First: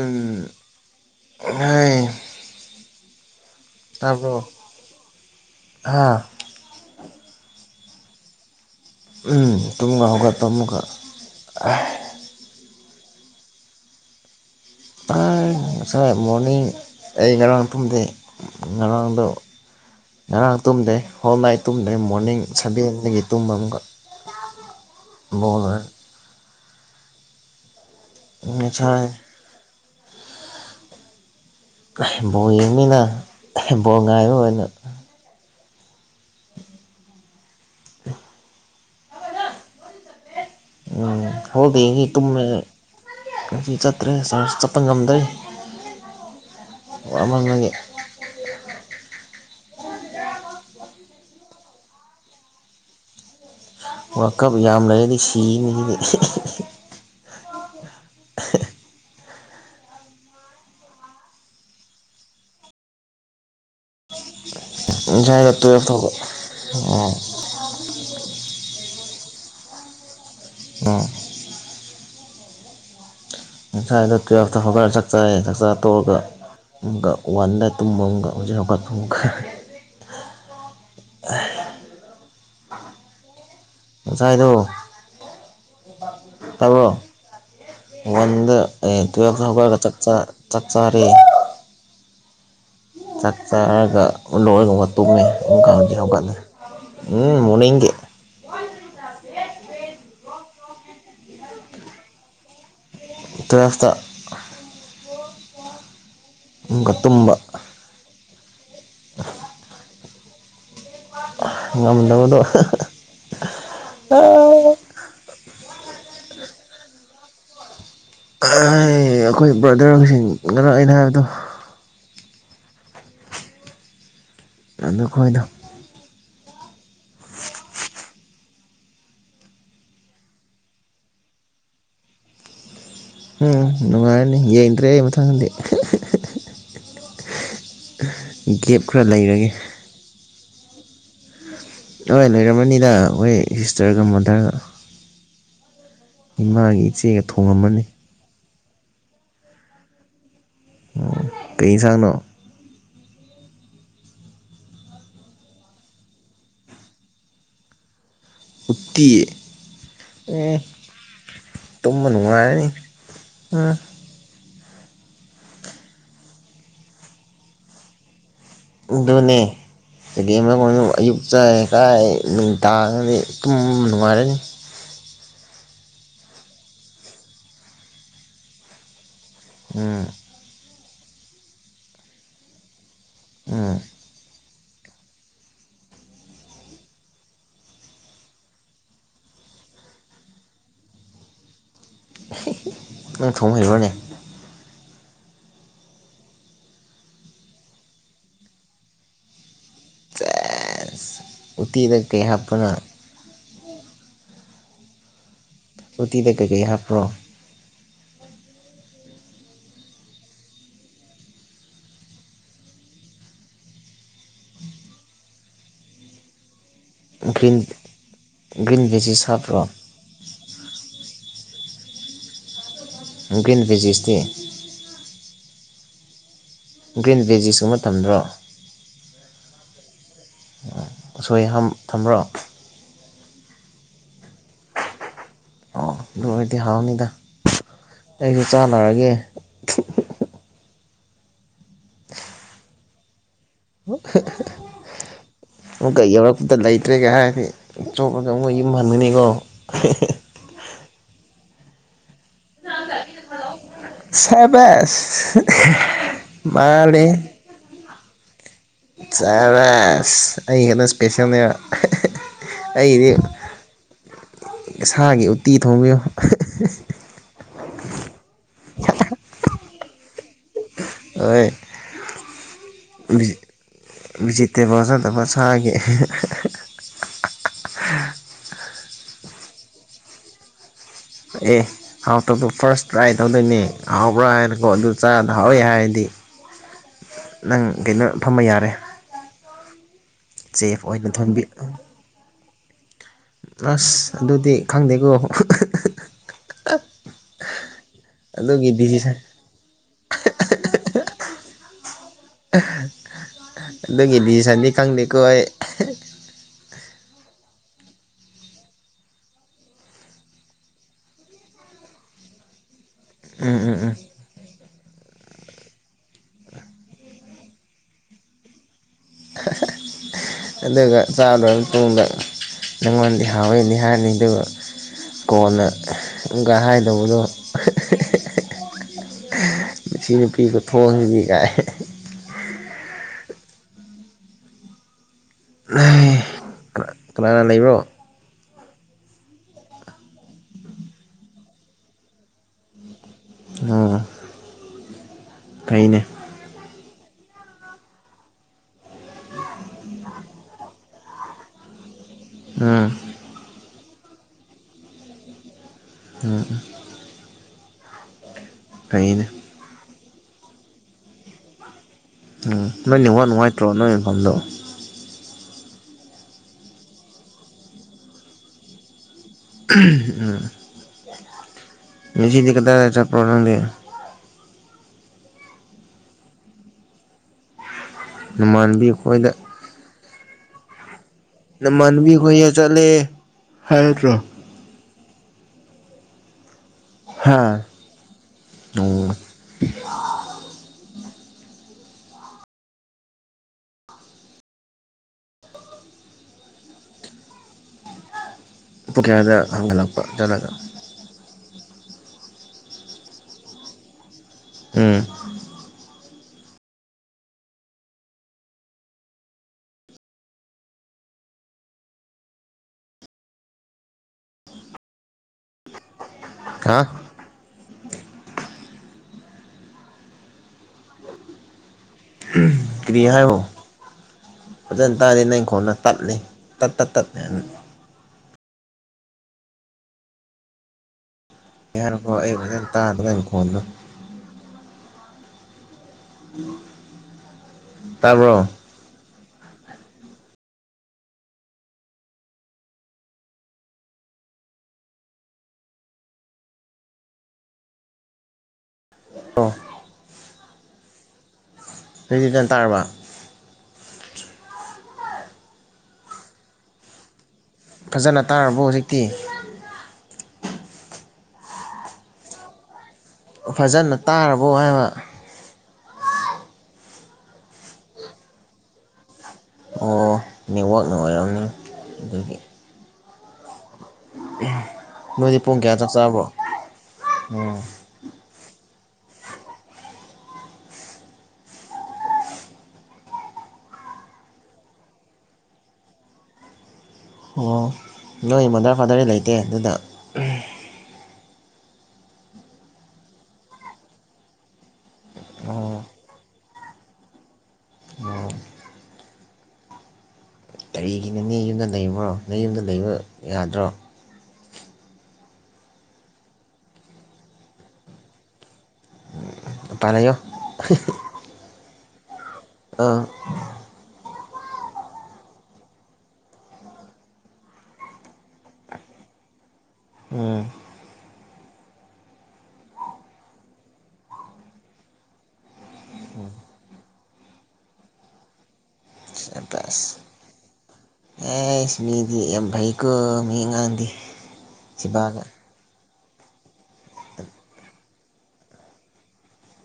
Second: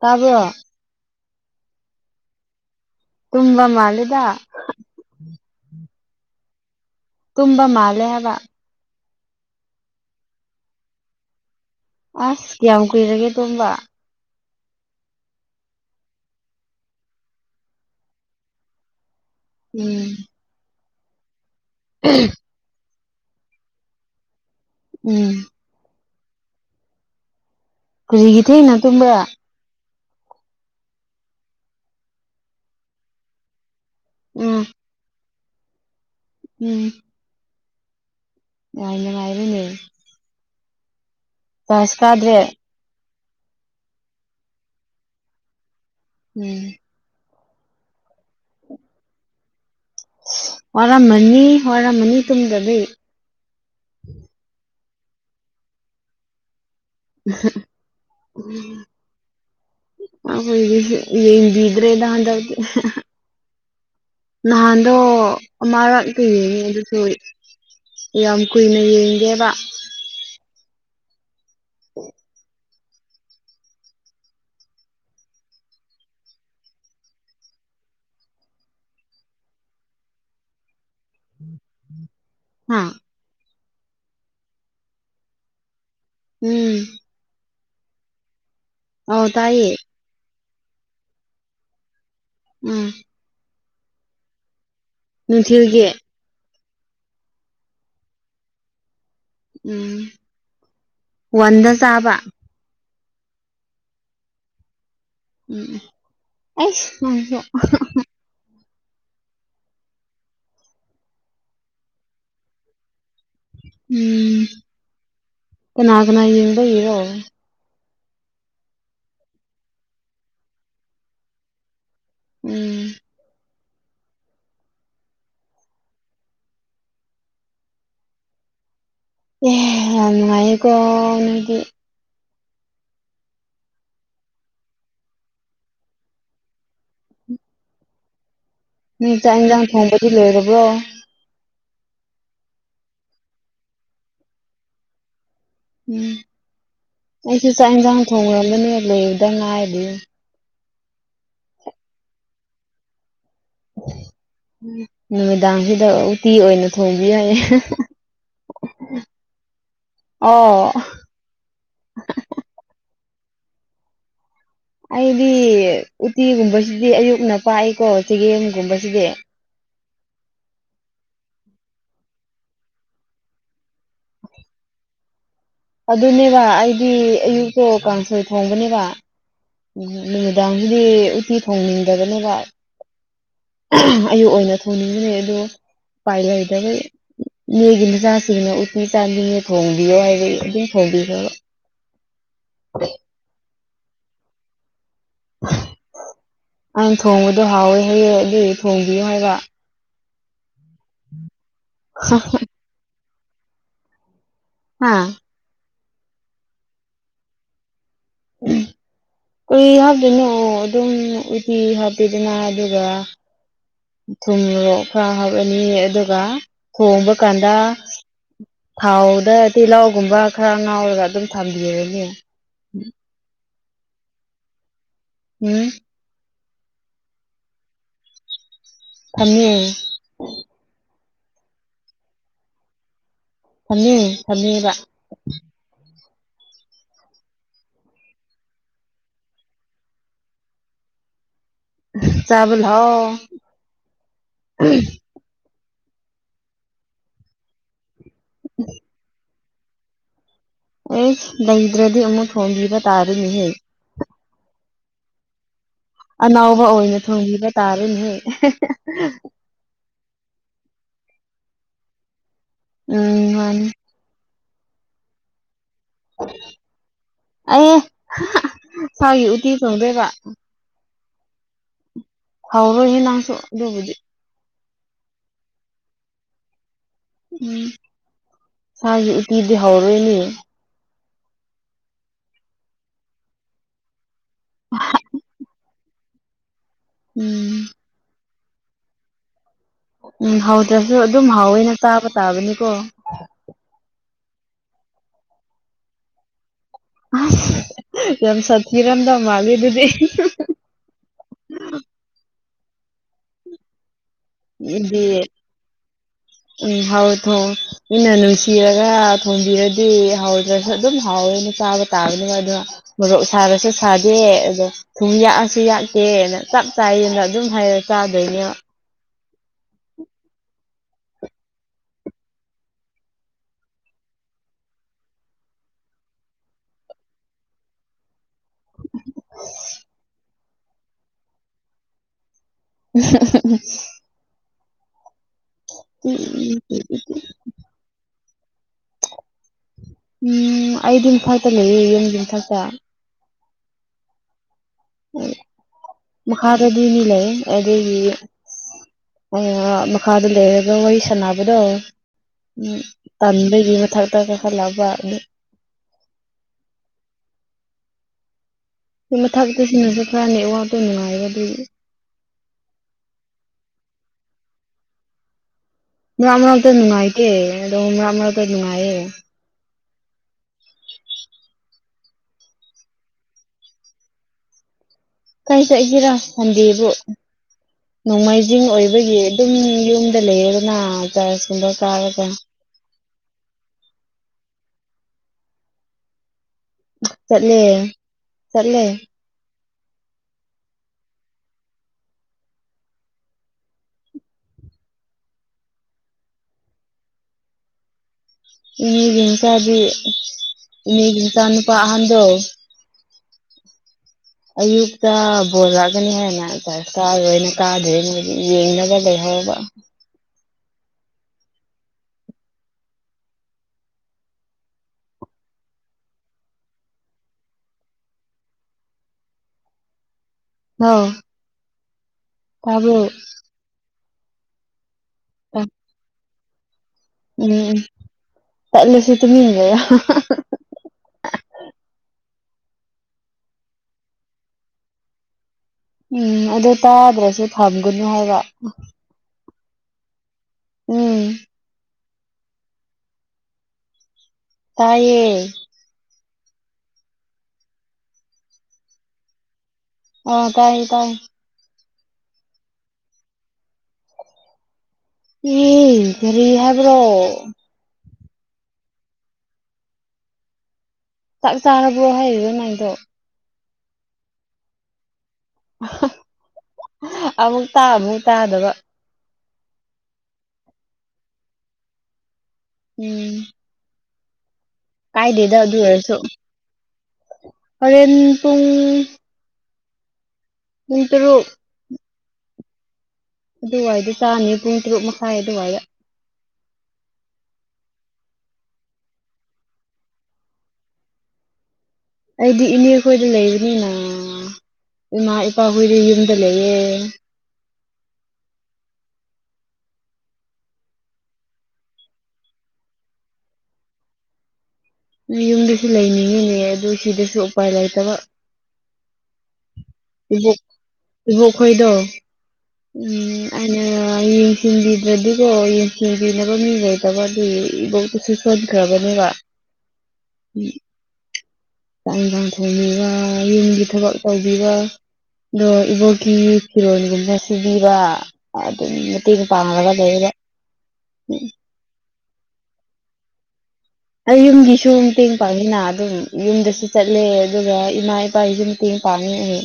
ꯇꯥꯕ꯭ꯔꯣ ꯍꯥꯏ ꯇꯨꯝꯕ ꯃꯥꯜꯂꯦꯗ ꯇꯥꯕ꯭ꯔꯣ ꯍꯥꯥ ꯇꯨꯝꯕ ꯃꯥꯂꯦ ꯍꯥꯏꯕ ꯎꯝ ꯇꯨꯨꯝꯕ ꯍꯧꯒꯠꯄ ꯑꯃꯨꯛꯀꯥ ꯑꯁ ꯀꯌꯥꯝ ꯀꯨꯏꯔꯒꯦ ꯇꯨꯝꯕ ꯄꯥꯏ ꯉꯁꯥꯏ ꯃꯣꯔꯅꯤꯡ ꯑꯩ ꯉꯔꯥꯡ ꯇꯨꯝꯗꯦ ꯉꯔꯥꯡꯗꯣ ꯎꯝ ꯉꯔꯥꯡ ꯇꯨꯝꯗꯦ ꯍꯣꯜ ꯅꯥꯏꯠ ꯇꯨꯝꯗ꯭ꯔꯦ ꯃꯣꯔꯅꯤꯡ ꯁꯚꯦꯟꯗꯒꯤ ꯇꯨꯝꯕ ꯑꯃꯒ ꯎꯝ [unintelligible] ꯀꯔꯤꯒꯤ ꯊꯦꯡꯅ ꯉꯁꯥꯏ ꯇꯨꯝꯕ꯭ꯔꯥ ꯕꯣꯜ ꯌꯦꯡꯅꯤꯅ ꯕꯣꯜ ꯉꯥꯏꯕ ꯎꯝ ꯑꯣꯏꯅ ꯎꯝ ꯌꯥꯥꯝ ꯅꯨꯉꯥꯏꯔꯦꯅꯦ ꯎꯝ ꯍꯣꯜ ꯗꯦ ꯀꯥꯗ꯭ꯔꯦ ꯇꯨꯝꯃꯦ ꯑꯩ ꯉꯁꯤ ꯆꯠꯇ꯭ꯔꯦ ꯆꯥꯔ꯭ꯁ ꯆꯠꯄ ꯉꯝꯗ꯭ꯔꯦ ꯎꯝ ꯋꯥꯃꯟꯕꯒꯤ ꯋꯥꯔꯝꯃꯅꯤ ꯋꯥꯔꯝꯃꯅꯤ ꯇꯨꯝꯗꯕꯩ ꯋꯥꯜ ꯀꯞ ꯌꯥꯝ ꯂꯩꯔꯗꯤ ꯁꯤꯅꯤ ꯁꯤꯗꯤ ꯎꯝ [unintelligible] ꯑꯈꯣꯏꯗꯤ ꯌꯦꯡꯕꯤꯗꯔ꯭ꯦꯗꯥ ꯍꯟꯗꯛꯇꯤ ꯅꯍꯥꯟꯗꯣ ꯉꯁꯥꯏꯗꯣ ꯇꯨꯌꯦꯜꯞ ꯊꯣꯛꯄ ꯑꯃꯔꯥꯛꯇ ꯌꯦꯡꯉꯦ ꯑꯗꯨꯁꯨ ꯑꯣ ꯌꯥꯝ ꯀꯨꯏꯅ ꯌꯦꯡꯗꯦꯕ ꯑꯣ [unintelligible] ꯉꯁꯥꯏꯗꯣ ꯇꯨꯌꯦꯜꯞꯇ ꯍꯧꯒꯠꯂꯒ ꯆꯥꯛꯆꯥꯥꯏ ꯆꯥꯛ ꯆꯥ ꯇꯣꯛꯔꯒꯥ ꯋꯥꯟꯗ ꯇꯨꯝꯕ ꯑꯃꯒ ꯍꯧꯖꯤꯛ [unintelligible] ꯑ ꯍꯥ ꯉꯁꯥꯏꯗꯣ ꯎꯝ ꯇꯥꯕ꯭ꯔꯣ ꯋꯥꯟ ꯗꯥ ꯑꯦ ꯑꯧ ꯇꯨꯌꯦꯜꯞ ꯇꯥ ꯇꯥꯏꯌꯦ ꯍꯧꯒꯠꯂꯒ ꯆꯥꯛ ꯆꯥ ꯆꯥꯛ ꯆꯥꯔꯦ ꯎꯝ ꯆꯥꯛ ꯆꯥꯔꯥꯒ ꯂꯣꯏꯔꯒ ꯇꯨꯝꯃꯦ ꯑꯃꯨꯛꯀꯥ ꯅꯨꯡꯊꯤꯜꯒꯤ ꯍꯧꯗꯤ ꯍꯧꯒꯠꯂꯦ ꯎꯝ ꯃꯣꯔꯅꯤꯡꯒꯤ ꯎꯝ ꯋꯥꯟꯗ ꯆꯥꯕ ꯇꯨꯌꯦꯐꯇꯥ ꯎꯝ ꯎꯝ ꯑꯃꯨꯛꯀ ꯇꯨꯝꯕ ꯑꯁ [unintelligible] [unintelligible] ꯉꯝꯗꯕꯗꯣ ꯎꯝ ꯑꯩ ꯀꯅꯥ ꯀꯅꯥ ꯌꯦꯡꯕꯒꯤꯔꯣ ꯑꯥꯢ ꯑꯩꯈꯣꯏ ꯕ꯭ꯔꯗꯔꯁꯤꯡ ꯉꯥꯔꯥꯡ ꯑꯩꯅ ꯍꯥꯏꯕꯗꯣ ꯎꯝ ꯑꯗꯨꯈꯣꯏꯗꯣ ꯑꯦ ꯌꯥꯝ ꯅꯨꯡꯉꯥꯏꯌꯦꯀꯣ ꯅꯪꯗꯤ꯫ ꯎꯝ ꯅꯨꯡꯉꯥꯏꯔꯅꯤ ꯌꯦꯡꯗ꯭ꯔꯦ ꯑꯩ ꯃꯊꯪꯗꯗꯤ꯫ ꯒꯤꯞ ꯃꯤ ꯆꯥꯛ ꯏꯟꯁꯥꯡ ꯊꯣꯡꯕꯗꯤ ꯂꯣꯏꯔꯕ꯭ꯔꯣ꯫ ꯍꯣꯏ ꯂꯣꯏꯔꯝꯃꯅꯤꯗ ꯍꯣꯏ ꯁꯤꯁꯇꯔꯒ ꯃꯥꯗꯔꯒ ꯎꯝ ꯏꯃꯥꯒꯤ ꯏꯆꯦꯒ ꯑꯩꯁꯨ ꯆꯥꯛ ꯊꯣꯡꯉꯝꯃꯅꯤ ꯌꯦꯟꯁꯥꯡ ꯊꯣꯡꯔꯝꯅꯦ ꯂꯣꯏꯗ ꯉꯥꯏꯔꯗꯤ꯫ ꯑꯣ ꯀꯩ ꯌꯦꯟꯁꯥꯡꯅꯣ꯫ ꯅꯨꯃꯤꯗꯥꯡꯁꯤꯗ ꯎꯇꯤ ꯑꯣꯏꯅ ꯊꯣꯡꯕ ꯌꯥꯏꯌꯦ꯫ ꯎꯇꯤ ꯑꯣ ꯇꯨꯝꯕ ꯅꯨꯡꯉꯥꯏꯔꯅꯤ ꯎꯝ ꯑꯩꯗꯤ ꯎꯇꯤꯒꯨꯝꯕꯁꯤꯗꯤ ꯑꯌꯨꯛꯅ ꯄꯥꯛꯏꯀꯣ ꯆꯒꯦꯝ ꯑꯗꯨꯅꯦ ꯆꯒꯦꯝ ꯑꯃ ꯑꯌꯨꯛ ꯆꯥꯏ ꯀꯥꯏ ꯅꯨꯡꯇꯥꯗꯤ ꯇꯨꯝ ꯅꯨꯡꯉꯥꯏꯔꯅꯤ꯫ ꯑꯗꯨꯅꯦꯕ ꯑꯩꯗꯤ ꯑꯌꯨꯛꯇꯣ ꯀꯥꯡꯁꯣꯏ ꯊꯣꯡꯕꯅꯦꯕ꯫ ꯎꯝ ꯅꯨꯃꯤꯗꯥꯡꯒꯤꯗꯤ ꯎꯠꯇꯤ ꯊꯣꯡꯅꯤꯡꯗꯕꯅꯦꯕ꯫ ꯎꯝ ꯑꯌꯨꯛ ꯑꯣꯏꯅ ꯊꯣꯡꯅꯤꯡꯈ꯭ꯔꯦ ꯑꯗꯣ ꯎꯄꯥꯏ ꯂꯩꯇꯕꯩ꯫ ꯅꯣꯏꯒꯤ ꯃꯆꯥꯁꯤꯡꯅ ꯎꯇꯤ ꯆꯥꯒꯦꯌꯦ ꯊꯣꯡꯕꯤꯌꯣ ꯍꯥꯏꯕꯗꯤ ꯑꯗꯨꯝ ꯊꯣꯡꯕꯤꯈ꯭ꯔꯥꯕ꯫ ꯅꯪ ꯊꯣꯡ ꯍꯩꯕ꯭ꯔꯣꯅꯦ꯫ ꯑꯩꯅ ꯊꯣꯡꯕꯗꯣ ꯍꯥꯎꯋꯦ ꯍꯥꯏꯌꯦ ꯑꯗꯨꯒꯤ ꯊꯣꯡꯕꯤꯌꯨ ꯍꯥꯏꯕ꯫ ꯆꯦꯁ ꯎꯇꯤꯗ ꯍꯥ ꯀꯩ ꯍꯥꯞꯄꯅꯣ꯫ ꯍꯥ ꯎꯇꯤꯗ ꯀꯩꯀꯩ ꯍꯥꯞꯄ꯭ꯔꯣ꯫ ꯎꯝ ꯀꯔꯤ ꯍꯥꯞꯇꯣꯏꯅꯣ ꯑꯗꯨꯝ ꯎꯇꯤ ꯍꯥꯞꯄꯦꯗꯅ ꯑꯗꯨꯒ ꯊꯨꯝ ꯃꯣꯂꯣꯛ ꯈꯔ ꯍꯥꯞꯂꯅꯤ ꯑꯗꯨꯒ ꯊꯣꯡꯕ ꯀꯥꯟꯗ ꯒ꯭ꯔꯤꯟ ꯒ꯭ꯔꯤꯟ ꯚꯦꯖꯤꯁ ꯊꯥꯎꯗ ꯍꯥꯞꯄ꯭ꯔꯣ ꯇꯤꯂꯥꯎ ꯒꯨꯝꯕ ꯈꯔ ꯉꯥꯎꯔꯒ ꯑꯗꯨꯝ ꯊꯝꯕꯤꯔꯅꯤ꯫ ꯒ꯭ꯔꯤꯟ ꯚꯦꯖꯤꯁꯇꯤ ꯎꯝ ꯒ꯭ꯔꯤꯟ ꯕꯤꯖꯤꯁꯨꯕ ꯃꯇꯝꯝꯗ꯭ꯔꯣ꯫ ꯊꯝꯃꯦ꯫ ꯁꯣꯏꯍꯝ ꯊꯝꯕ꯭ꯔꯣ꯫ ꯊꯝꯃꯦ ꯊꯝꯃꯦꯕ꯫ ꯑꯣ ꯑꯗꯨ ꯑꯣꯔꯗꯤ ꯍꯥꯎꯅꯤꯗ ꯑꯩꯁꯨ ꯆꯥꯟꯅꯔꯒꯦ꯫ ꯆꯥꯕ ꯂꯎꯑꯣ ꯑꯃꯨꯛ ꯌꯧꯔꯛꯄꯗ ꯂꯩꯇ꯭ꯔꯦꯒ ꯍꯥꯏꯗꯤ꯫ ꯆꯣꯞꯄꯒ ꯑꯃꯨꯛ ꯌꯨꯝ ꯍꯟꯒꯅꯤꯀꯣ꯫ ꯑꯦ ꯅꯪꯗ꯭ꯔꯗꯤ ꯑꯃꯨꯛ ꯊꯣꯡꯕꯤꯕ ꯇꯥꯔꯦꯅꯦꯍꯦ꯫ ꯁꯦꯕꯁ ꯑꯅꯥꯎꯕ ꯑꯣꯏꯅ ꯊꯣꯡꯕꯤꯕ ꯇꯥꯔꯅꯦꯍꯦ꯫ ꯆꯥꯔꯁ ꯑꯩ ꯍꯦꯟꯅ ꯏꯁꯄꯦꯁꯦꯜꯅꯦꯕ꯫ ꯎꯝ ꯃꯥꯅꯤ꯫ ꯏꯁꯥꯒꯤ ꯎꯠꯇꯤ ꯊꯣꯡꯕꯤꯌꯨ꯫ ꯑꯩ ꯁꯥꯒꯤ ꯎꯇꯤ ꯆꯣꯡꯗꯣꯏꯕ꯫ ꯑꯣꯠ ꯍꯥꯎꯔꯣꯏꯍ‌ꯦ ꯅꯪꯁꯨ ꯑꯗꯨꯕꯨꯗꯤ ꯃꯤꯖꯤꯇ‌ꯦꯕꯜ ꯆꯥꯗꯕ ꯁꯥꯒꯤ ꯎꯝ ꯁꯥꯒꯤ ꯎꯇꯤꯗꯤ ꯍꯥꯎꯔꯣꯏꯅꯦ ꯑꯦ ꯍꯥꯎꯇꯕꯗ‌ꯣ ꯐꯥꯔꯁ ꯇ꯭ꯔꯥꯏ ꯇꯧꯗꯣꯏꯅꯦ ꯍꯥꯎꯕ꯭ꯔꯥ ꯍꯥꯏꯅꯀꯣ ꯑꯗꯨ ꯆꯥꯅ ꯍꯥꯎꯋꯦ ꯍꯥꯏꯔꯗꯤ ꯎꯝ ꯅꯪ ꯀꯩꯅꯣ ꯐꯝꯃ ꯌꯥꯔꯦ ꯎꯝ ꯆꯦꯐ ꯍꯧꯗ꯭ꯔꯁꯨ ꯑꯣꯏꯅ ꯑꯗꯨꯝ ꯊꯣꯟꯕꯤ ꯍꯥꯎꯋꯦꯅ ꯆꯥꯕ ꯇꯥꯕꯅꯤꯀꯣ ꯑꯁ ꯑꯗꯨꯗꯤ ꯈꯪꯗꯦꯀꯣ ꯑꯁ ꯌꯥꯝ ꯑꯗꯨꯒꯤ ꯗꯤꯁꯤꯁꯟ ꯁꯥꯊꯤꯔꯝꯗꯧ ꯃꯥꯜꯂꯤ ꯑꯗꯨꯗꯤ ꯑꯗꯨꯒꯤꯗꯤ ꯏꯗꯤ ꯎꯝ ꯍꯥꯎꯅ ꯊ‌ꯣꯡꯉꯨ ꯏꯅ ꯅꯨꯡꯁꯤꯔꯒ ꯊꯣꯡꯕꯤꯔꯗꯤ ꯍꯥꯎꯗ꯭ꯔꯁꯨ ꯑꯗꯨꯝ ꯍꯥꯎꯋꯦꯅ ꯆꯥꯕ ꯇꯥꯕꯅꯦꯕ ꯑꯗ‌ꯣ ꯃꯣꯔꯣꯛ ꯎꯝ ꯁꯥꯔꯁꯨ ꯎꯝ ꯎꯝ ꯁꯥꯗꯦ ꯑꯗꯣ ꯊꯨꯝ ꯌꯥꯛꯑꯁꯨ ꯌꯥꯛꯇ‌ꯣꯅ ꯆꯞ ꯆꯥꯏꯌꯦꯅ ꯑꯗꯨꯝ ꯍꯥꯏꯔ ꯆꯥꯗꯣꯏꯅꯦꯕ [unintelligible] ꯑꯗꯨꯒ ꯆꯥ ꯂ‌ꯣꯏꯔ ꯃꯇꯨꯡꯗ ꯅꯪꯉꯣꯟꯗꯤ ꯍꯥꯎꯋ‌ꯦꯗꯤ ꯍꯥꯏꯍꯟꯅꯤꯡꯗꯕ ꯀꯣꯟꯅ ꯎꯝꯒ ꯍꯥꯏꯒꯗꯧꯕꯗꯣ ꯃꯁꯤ ꯅꯨꯄꯤ ꯈꯨꯊꯣꯡꯖꯤꯗꯤ ꯀꯥꯏ [unintelligible] ꯀꯅꯥꯅ [unintelligible] ꯂꯩꯕ꯭ꯔꯣ ꯎꯝ ꯑꯩꯗꯤ ꯃꯊꯛꯇ ꯂꯩꯌꯦ ꯌꯨꯝꯒꯤ ꯃꯊꯛꯇ ꯍꯥ ꯀꯩꯅꯦ ꯃꯈꯥꯗꯗꯤ ꯃꯤ ꯂꯩꯌ‌ꯦ ꯑꯗꯨꯒꯤꯌ‌ꯦ ꯑ ꯃꯈꯥꯗ ꯂꯩꯔꯒ ꯋꯥꯔꯤ ꯁꯥꯟꯅꯕꯗꯣ ꯎꯝ ꯇꯟꯕꯒꯤ ꯃꯊꯛꯇ ꯀꯥꯈꯠꯂꯛꯄ ꯑꯗꯨ ꯎꯝ ꯎꯝ ꯁꯤ ꯐꯩꯅꯦ ꯃꯊꯛꯇ ꯁꯤꯟꯅꯁꯨ ꯈꯔ ꯅꯦꯠꯋꯥꯛꯇꯣ ꯅꯨꯡꯉꯥꯏꯕ ꯑꯗꯨꯒꯤ ꯎꯝ ꯅꯣꯏ ꯅ‌ꯦꯋꯥꯛ ꯅꯨꯡꯉꯥꯏꯇ꯭ꯔꯣ ꯅꯣꯏ ꯃꯐꯝꯗꯣ ꯃꯔꯛ ꯃꯔꯛꯇ ꯅꯨꯡꯉꯥꯏꯇꯦ ꯑꯗꯣ ꯃꯔꯛ ꯃꯔꯛꯇ ꯅꯨꯡꯉꯥꯏꯌꯦ ꯎꯝ ꯉꯁꯤꯗꯤ ꯀꯗꯥꯏ ꯆꯠꯄ꯭ꯔ‌ꯣ ꯅꯪꯗꯤ ꯀꯥꯏ ꯆꯠꯒꯦꯔꯥ ꯁꯟꯗꯦꯕꯨ ꯅꯣꯡꯃꯥꯏꯖꯤꯡ ꯅꯃꯥꯟꯅꯕꯤ ꯑꯣꯏꯕꯒꯤ ꯈꯣꯏꯗ ꯑꯗꯨꯝ ꯌꯨꯝꯗ ꯂꯩꯔ‌ꯦꯗꯅ ꯅꯃꯥꯟꯅꯕꯤ ꯈ‌ꯣꯏꯌ ꯆꯠꯂꯦ ꯍꯥꯏꯔꯛꯇ꯭ꯔꯣ ꯍꯥ ꯆꯠꯂꯦ ꯆꯠꯂꯦ ꯑꯣ ꯄꯨꯡ ꯏꯅ‌ꯦꯒꯤ ꯀꯌꯥꯗ ꯃꯆꯥꯗꯤ ꯍꯧꯒꯠꯂꯛꯄ ꯆꯠꯂꯒ ꯏꯅ‌ꯦꯒꯤ ꯃꯆꯥ ꯅꯨꯨꯄꯥ ꯑꯍꯟꯗ‌ꯣ ꯎꯝ ꯑꯌꯨꯛꯇ ꯕꯣꯜ ꯂꯥꯛꯀꯅꯤ ꯍꯥꯏꯅ ꯆ꯭ꯔꯁ ꯀꯥꯔꯣꯏꯅ ꯀꯥꯗ꯭ꯔ‌ꯦ ꯃꯣꯏꯗꯤ ꯌꯦꯡꯅꯕ ꯂꯩꯍꯧꯕ ꯍꯥ ꯍꯧ ꯀꯔꯤ ꯍꯥꯏꯋ‌ꯣ ꯐꯖꯅ ꯇꯥꯗ‌ꯦ ꯅꯪ ꯎꯝ ꯈꯣꯟꯗ‌ꯣ ꯇꯠꯂꯤ ꯇꯠ ꯇꯠ ꯇꯠ ꯎꯝ ꯇꯠꯂꯁꯨ ꯇꯨꯃꯤꯟꯅ ꯂꯩꯌ‌ꯣ ꯑꯩ ꯍꯥꯏꯔ‌ꯣꯀꯣ ꯑꯩ ꯐꯖꯅ ꯇꯥ ꯅꯪ ꯈ‌ꯣꯟꯗꯣ ꯎꯝ ꯑꯗꯨ ꯇꯥꯗ꯭ꯔꯁꯨ ꯊꯝꯒꯅꯨ ꯍꯥꯏꯕ ꯇꯥꯕ꯭ꯔꯣ ꯎꯝ ꯇꯥꯏꯌꯦ ꯑꯣ ꯑꯣ ꯇꯥꯏꯌꯦ ꯇꯥꯏ ꯔꯦꯕꯤꯟꯁꯟ ꯇꯥꯔꯕ ꯑꯦ ꯀꯔꯤ ꯍꯥꯏꯕ꯭ꯔꯣ ꯐꯖꯅ ꯇꯥꯔꯕꯣ ꯍꯧꯖꯤꯛꯇꯤ ꯆꯥꯛ ꯆꯥꯔꯕ꯭ꯔꯣ ꯍꯥꯏꯔꯤꯔꯣ ꯅꯪꯒꯤꯗꯣ ꯐꯖꯅ ꯇꯥꯔꯕꯣ ꯍꯥꯏꯕ ꯑꯃꯨꯛ ꯇꯥ ꯑꯃꯨꯛ ꯇꯥꯗꯕ ꯑꯣ ꯅꯦꯠꯋꯥꯛꯅ ꯑꯣꯏꯔꯝꯅꯤ ꯑꯗꯨꯒꯤ ꯎꯝ ꯅꯣꯏꯗꯤ ꯀꯥꯏꯗꯦꯗ ꯄꯨꯡ ꯀꯌꯥ ꯑꯗꯨ ꯆꯛ ꯑꯣꯏꯔꯁꯨ ꯆꯥꯕꯣ ꯎꯝ ꯍꯣꯔꯦꯟ ꯄꯨꯡ ꯄꯨꯡ ꯇꯔꯨꯛ ꯑꯗꯨꯋꯥꯏꯗ ꯆꯥꯅꯤ ꯄꯨꯡ ꯇꯔꯨꯛ ꯃꯈꯥꯏ ꯑꯗꯨꯋꯥꯏꯗ ꯑꯣ ꯅꯣꯏ ꯃꯥꯗꯔ ꯐꯥꯗꯔꯗꯤ ꯂꯩꯇꯦ ꯑꯗꯨꯗ ꯑꯩꯗꯤ ꯏꯅꯦ ꯈꯣꯏꯗ ꯂꯩꯕꯅꯤꯅ ꯏꯃꯥ ꯏꯄꯥ ꯑꯣ ꯍꯨꯏꯗꯤ ꯌꯨꯝꯗ ꯂꯩꯌꯦ ꯑꯣ ꯀꯔꯤꯒꯤ ꯏꯅꯦꯒꯤ ꯌꯨꯝꯗ ꯂꯩꯕꯔ ꯍꯣ ꯅꯌꯨꯝꯗ ꯂꯩꯕ ꯌꯥꯗ꯭ꯔꯣ ꯌꯨꯝꯗꯁꯨ ꯂꯩꯅꯤꯡꯉꯤꯅꯦ ꯑꯗꯨ ꯁꯤꯗꯁꯨ ꯎꯄꯥꯏ ꯂꯩꯇꯕ ꯄꯂꯦꯌꯣ ꯏꯕꯣꯛ ꯀꯈꯣꯏꯗꯣ ꯎꯝ ꯑꯅ ꯌꯦꯡꯁꯤꯟꯕꯤꯗ꯭ꯔꯗꯤꯀꯣ ꯌꯦꯡꯁꯤꯟꯕꯤꯅꯕ ꯃꯤ ꯂꯩꯇꯕꯒꯤ ꯏꯕꯧꯇꯁꯨ ꯁꯣꯏꯠꯈ꯭ꯔꯕꯅꯦꯕ ꯎꯝ ꯆꯥꯛ ꯏꯟꯁꯥꯡ ꯊꯣꯡꯕꯤꯕ ꯌꯨꯝꯒꯤ ꯊꯕꯛ ꯇꯧꯕꯤꯕ ꯑꯗꯣ ꯏꯕꯣꯛꯀꯤ ꯐꯤꯔꯣꯜꯒꯨꯝꯅ ꯁꯤꯕꯤꯕ ꯑꯗꯨꯝ ꯃꯇꯦꯡ ꯑꯁ ꯄꯥꯡꯉꯒ ꯂꯩꯕ ꯎꯝ ꯑꯦꯁ ꯃꯤꯗꯤ ꯌꯥꯝ ꯐꯩꯀꯣ ꯃꯤ ꯑꯉꯥꯡꯗꯤ ꯑ ꯁꯦꯕꯥꯒ ꯌꯨꯝꯒꯤꯁꯨꯨꯇꯤꯡ ꯄꯅꯤꯅ ꯑꯗꯨꯝ ꯌꯨꯝꯗꯁꯨ ꯆꯠꯂꯦ ꯑꯗꯨꯒ ꯏꯃꯥ ꯏꯄꯥꯒꯤꯁꯨ ꯃꯇꯦꯡ ꯄꯥꯡꯉꯦ ꯑꯩ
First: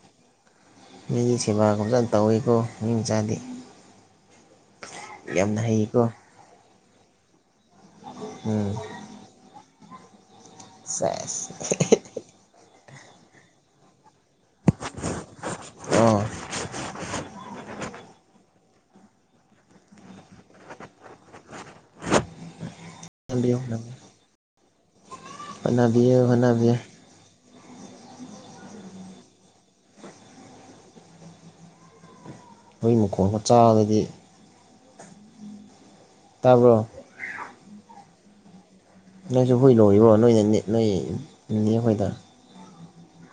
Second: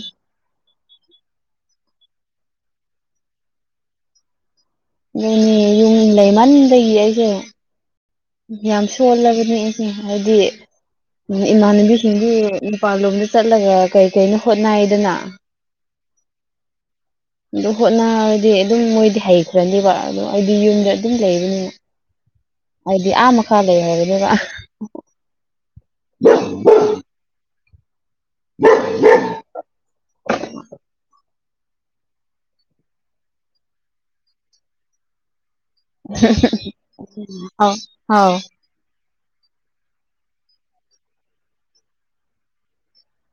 ꯃꯤꯒꯤ ꯁꯦꯕꯥ ꯐꯥꯅꯥ ꯇꯧꯋꯏꯀꯣ ꯃꯤ ꯃꯆꯥꯗꯤ ꯌꯥꯝꯅ ꯍꯩꯌꯦꯀꯣ ꯃꯟꯗꯒꯤ ꯑꯩꯁꯦ ꯎꯝ ꯌꯥꯝ ꯁꯣꯜꯂꯕꯅꯤ ꯑꯩꯁꯦ ꯍꯥꯏꯕꯗꯤ ꯁꯦꯁ ꯏꯃꯥꯟꯅꯕꯤꯁꯤꯡꯗꯨ ꯃꯄꯥꯥꯟ ꯂꯣꯝꯗ ꯆꯠꯂꯒ ꯀꯩ ꯀꯩꯅꯣ ꯍꯣꯠꯅꯩꯗꯅ ꯑꯣ ꯑꯗꯨ ꯍꯣꯠꯅꯔꯗꯤ ꯑꯗꯨꯝ ꯃꯣꯏꯗꯤ ꯍꯩꯈ꯭ꯔꯅꯦꯕ ꯑꯗꯣ ꯑꯩꯗꯤ ꯌꯨꯝꯗ ꯑꯗꯨꯝ ꯂꯩꯕꯅꯤꯅ ꯍꯥꯏꯗꯤ ꯑꯥ ꯃꯈꯥ ꯍꯣꯠꯅꯕꯤꯌꯨ ꯂꯩꯍꯧꯔꯥꯅꯦꯕ ꯕꯤꯌꯨ ꯍꯣꯠꯅꯕꯤꯌꯨ [unintelligible] ꯃꯃꯆꯥꯗꯗꯤ ꯍ ꯇꯥꯔꯕꯣ ꯑꯥꯎ ꯑꯥꯎ ꯅꯣꯏꯁꯨ ꯍꯨꯏ ꯂꯣꯏꯌꯣ ꯅꯣꯏ ꯅꯣꯏ ꯅꯦꯅꯦ ꯍꯣꯏꯗ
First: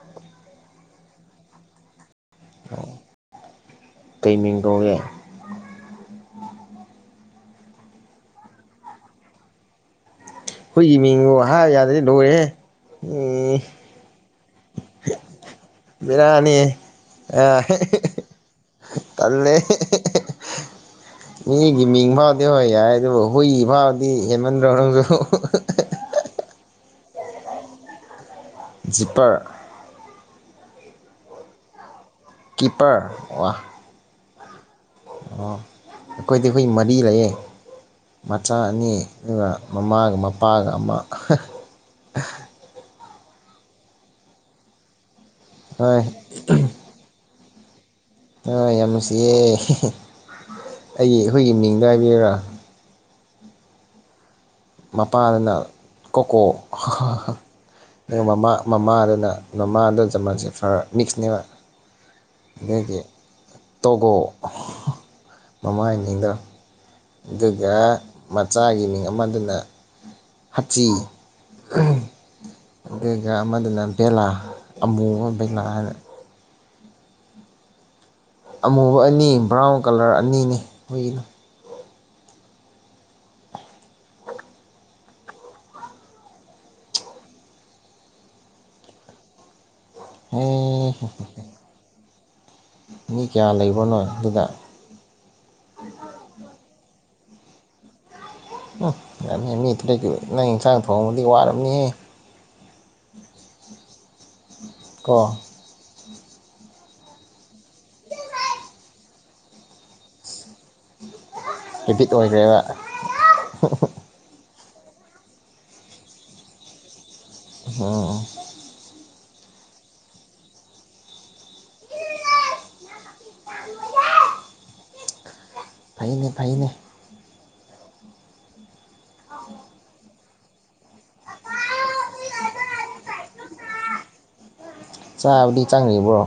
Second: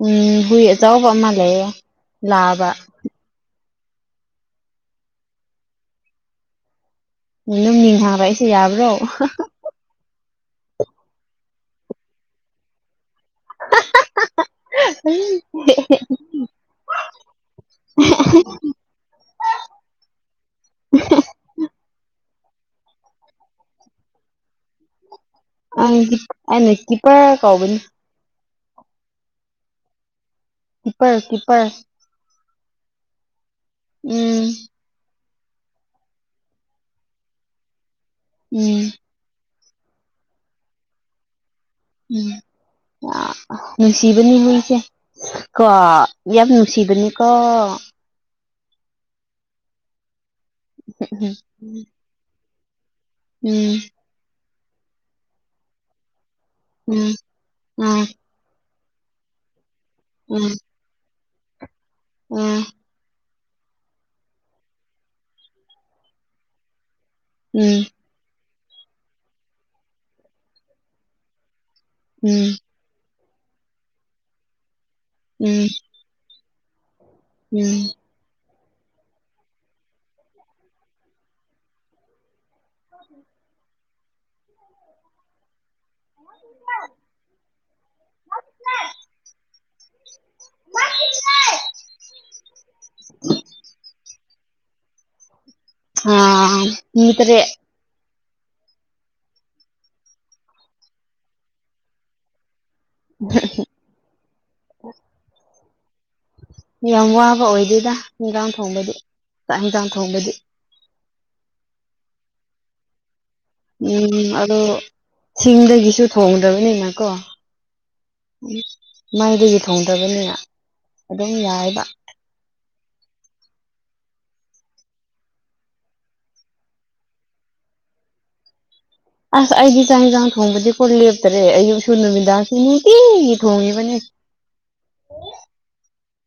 ꯎꯝ ꯍꯨꯏ ꯑꯆꯧꯕ ꯑꯃ ꯂꯩꯌꯦ ꯂꯥꯕ ꯀꯩ ꯃꯤꯡ ꯀꯧꯒꯦ ꯑꯗꯨꯝ ꯃꯤꯡ ꯍꯥꯏꯕ ꯑꯩꯁꯦ ꯌꯥꯕ꯭ꯔꯣ ꯍꯨꯏ ꯃꯤꯡꯕꯨ ꯍꯥꯏ ꯌꯥꯗ꯭ꯔꯗꯤ ꯂꯣꯏꯔꯦꯍꯦ ꯎꯝ [inaudible] ꯕꯦꯔꯥꯅꯤꯍꯦ [unintelligible] ꯇꯥꯜꯂꯦ [unintelligible] ꯃꯤꯒꯤ ꯃꯤꯡ ꯐꯥꯎꯗꯤ ꯍꯣꯏ ꯌꯥꯏ ꯑꯗꯨꯕꯨ ꯍꯨꯏ ꯐꯥꯎꯗꯤ ꯍꯦꯟꯃꯟꯗ꯭ꯔꫭ ꯅꯪꯁꯨ ꯑꯩꯗꯤ ꯑꯩꯅ ꯀꯤꯄꯔ ꯀꯧꯕꯅꯤ ꯖꯤꯄꯔ ꯀꯤꯞꯄꯔ ꯀꯤꯞꯄꯔ ꯀꯤꯄꯔ ꯋꯥ ꯎꯝ ꯑꯣ ꯑꯩꯈꯣꯏꯗꯤ ꯍꯨꯏ ꯃꯔꯤ ꯂꯩꯌꯦ ꯃꯆꯥ ꯎꯝ ꯑꯅꯤ ꯑꯗꯨꯒ ꯃꯃꯥꯒ ꯃꯄꯥꯒ ꯑꯃ ꯎꯝ ꯌꯥꯝ ꯅꯨꯡꯁꯤꯕꯅꯤ ꯍꯨꯏꯁꯦ ꯀꯣ ꯍꯣꯏ ꯌꯥꯝ ꯅꯨꯡꯁꯤꯕꯅꯤꯀꯣ ꯑꯥ ꯌꯥꯝ ꯅꯨꯡꯁꯤꯌꯦ [unintelligible] ꯑꯩꯒꯤ ꯎꯝ ꯑꯩ꯫ꯍꯨꯏꯒꯤ ꯃꯤꯡ ꯍꯥꯏꯕꯤꯌꯨꯔꯥ ꯎꯝ ꯃꯄꯥꯗꯅ ꯀꯣꯀꯣ ꯎꯝ ꯎꯝ ꯑꯗꯨꯒ ꯃꯃꯥ ꯃꯃꯥꯗꯨꯅ ꯃꯃꯥꯗꯨꯅ ꯎꯝ ꯖꯔꯃꯟꯁꯦ ꯐꯔ ꯃꯤꯛꯁꯅꯦꯕ ꯎꯝ ꯑꯗꯨꯗꯤ ꯇꯧꯒꯣ ꯃꯃꯥꯏꯅꯤꯅ ꯑꯗꯨꯒ ꯃꯆꯥꯒꯤꯅꯦ ꯑꯃꯗꯨꯅ ꯍꯥꯆꯤ ꯎꯝ ꯑꯗꯨꯒ ꯑꯃꯗꯨꯅ ꯕꯦꯂꯥ ꯑꯃꯨꯕ ꯕꯦꯂꯥ ꯎꯝ ꯍꯥꯏꯅ ꯎꯝ ꯑꯃꯨꯕ ꯑꯅꯤ ꯕ꯭ꯔꯥꯎꯟ ꯀꯂꯔ ꯑꯅꯤꯅꯦ ꯍꯨꯏꯗꯣ ꯝ [unintelligible] [unintelligible] ꯑꯦ ꯃꯤ ꯀꯌꯥ ꯂꯩꯕꯅꯣ ꯑꯗꯨꯗꯥ ꯍꯥ ꯃꯤ ꯇꯔꯦꯠ ꯎꯝ ꯌꯥꯝꯃꯦꯍꯦ ꯃꯤ ꯇꯔꯦꯠꯀꯤ ꯅꯪ ꯏꯟꯁꯥꯡ ꯊꯣꯡꯉꯗꯤ ꯋꯥꯔꯝꯅꯤꯍꯦ [unintelligible] ꯀꯣ ꯌꯥꯝ ꯋꯥꯕ ꯑꯣꯏꯗꯣꯏꯗ ꯍꯟꯖꯥꯡ ꯊꯣꯡꯕꯗꯤ ꯆꯥꯛ ꯌꯦꯟꯖꯥꯡ ꯊꯣꯡꯕꯗꯤ ꯍꯦꯕꯤꯠ ꯑꯣꯏꯈ꯭ꯔꯦꯕ ꯎꯝ ꯑꯗꯣ ꯁꯤꯡꯗꯒꯤꯁꯨ ꯊꯣꯡꯗ꯭ꯔꯕꯅꯤꯅ ꯀꯣ ꯑꯣ ꯃꯩꯗꯒꯤ ꯊꯣꯡꯗꯕꯅꯤꯅ ꯑꯗꯨꯝ ꯌꯥꯏꯕ ꯐꯩꯅꯦ ꯐꯩꯅꯦ ꯑꯁ ꯑꯩꯗꯤ ꯆꯥꯛ ꯌꯦꯟꯁꯥꯡ ꯊꯣꯡꯕꯗꯤ ꯀꫭ ꯂꯦꯞꯇꯔꯦ ꯑꯌꯨꯛꯁꯨ ꯅꯨꯃꯤꯗꯥꯡꯁꯤ ꯅꯨꯡꯇꯤꯒꯤ ꯊꯣꯡꯉꯤꯕꯅꯦ ꯆꯥꯕꯗꯤ ꯆꯪꯔꯤꯕ꯭ꯔꯣ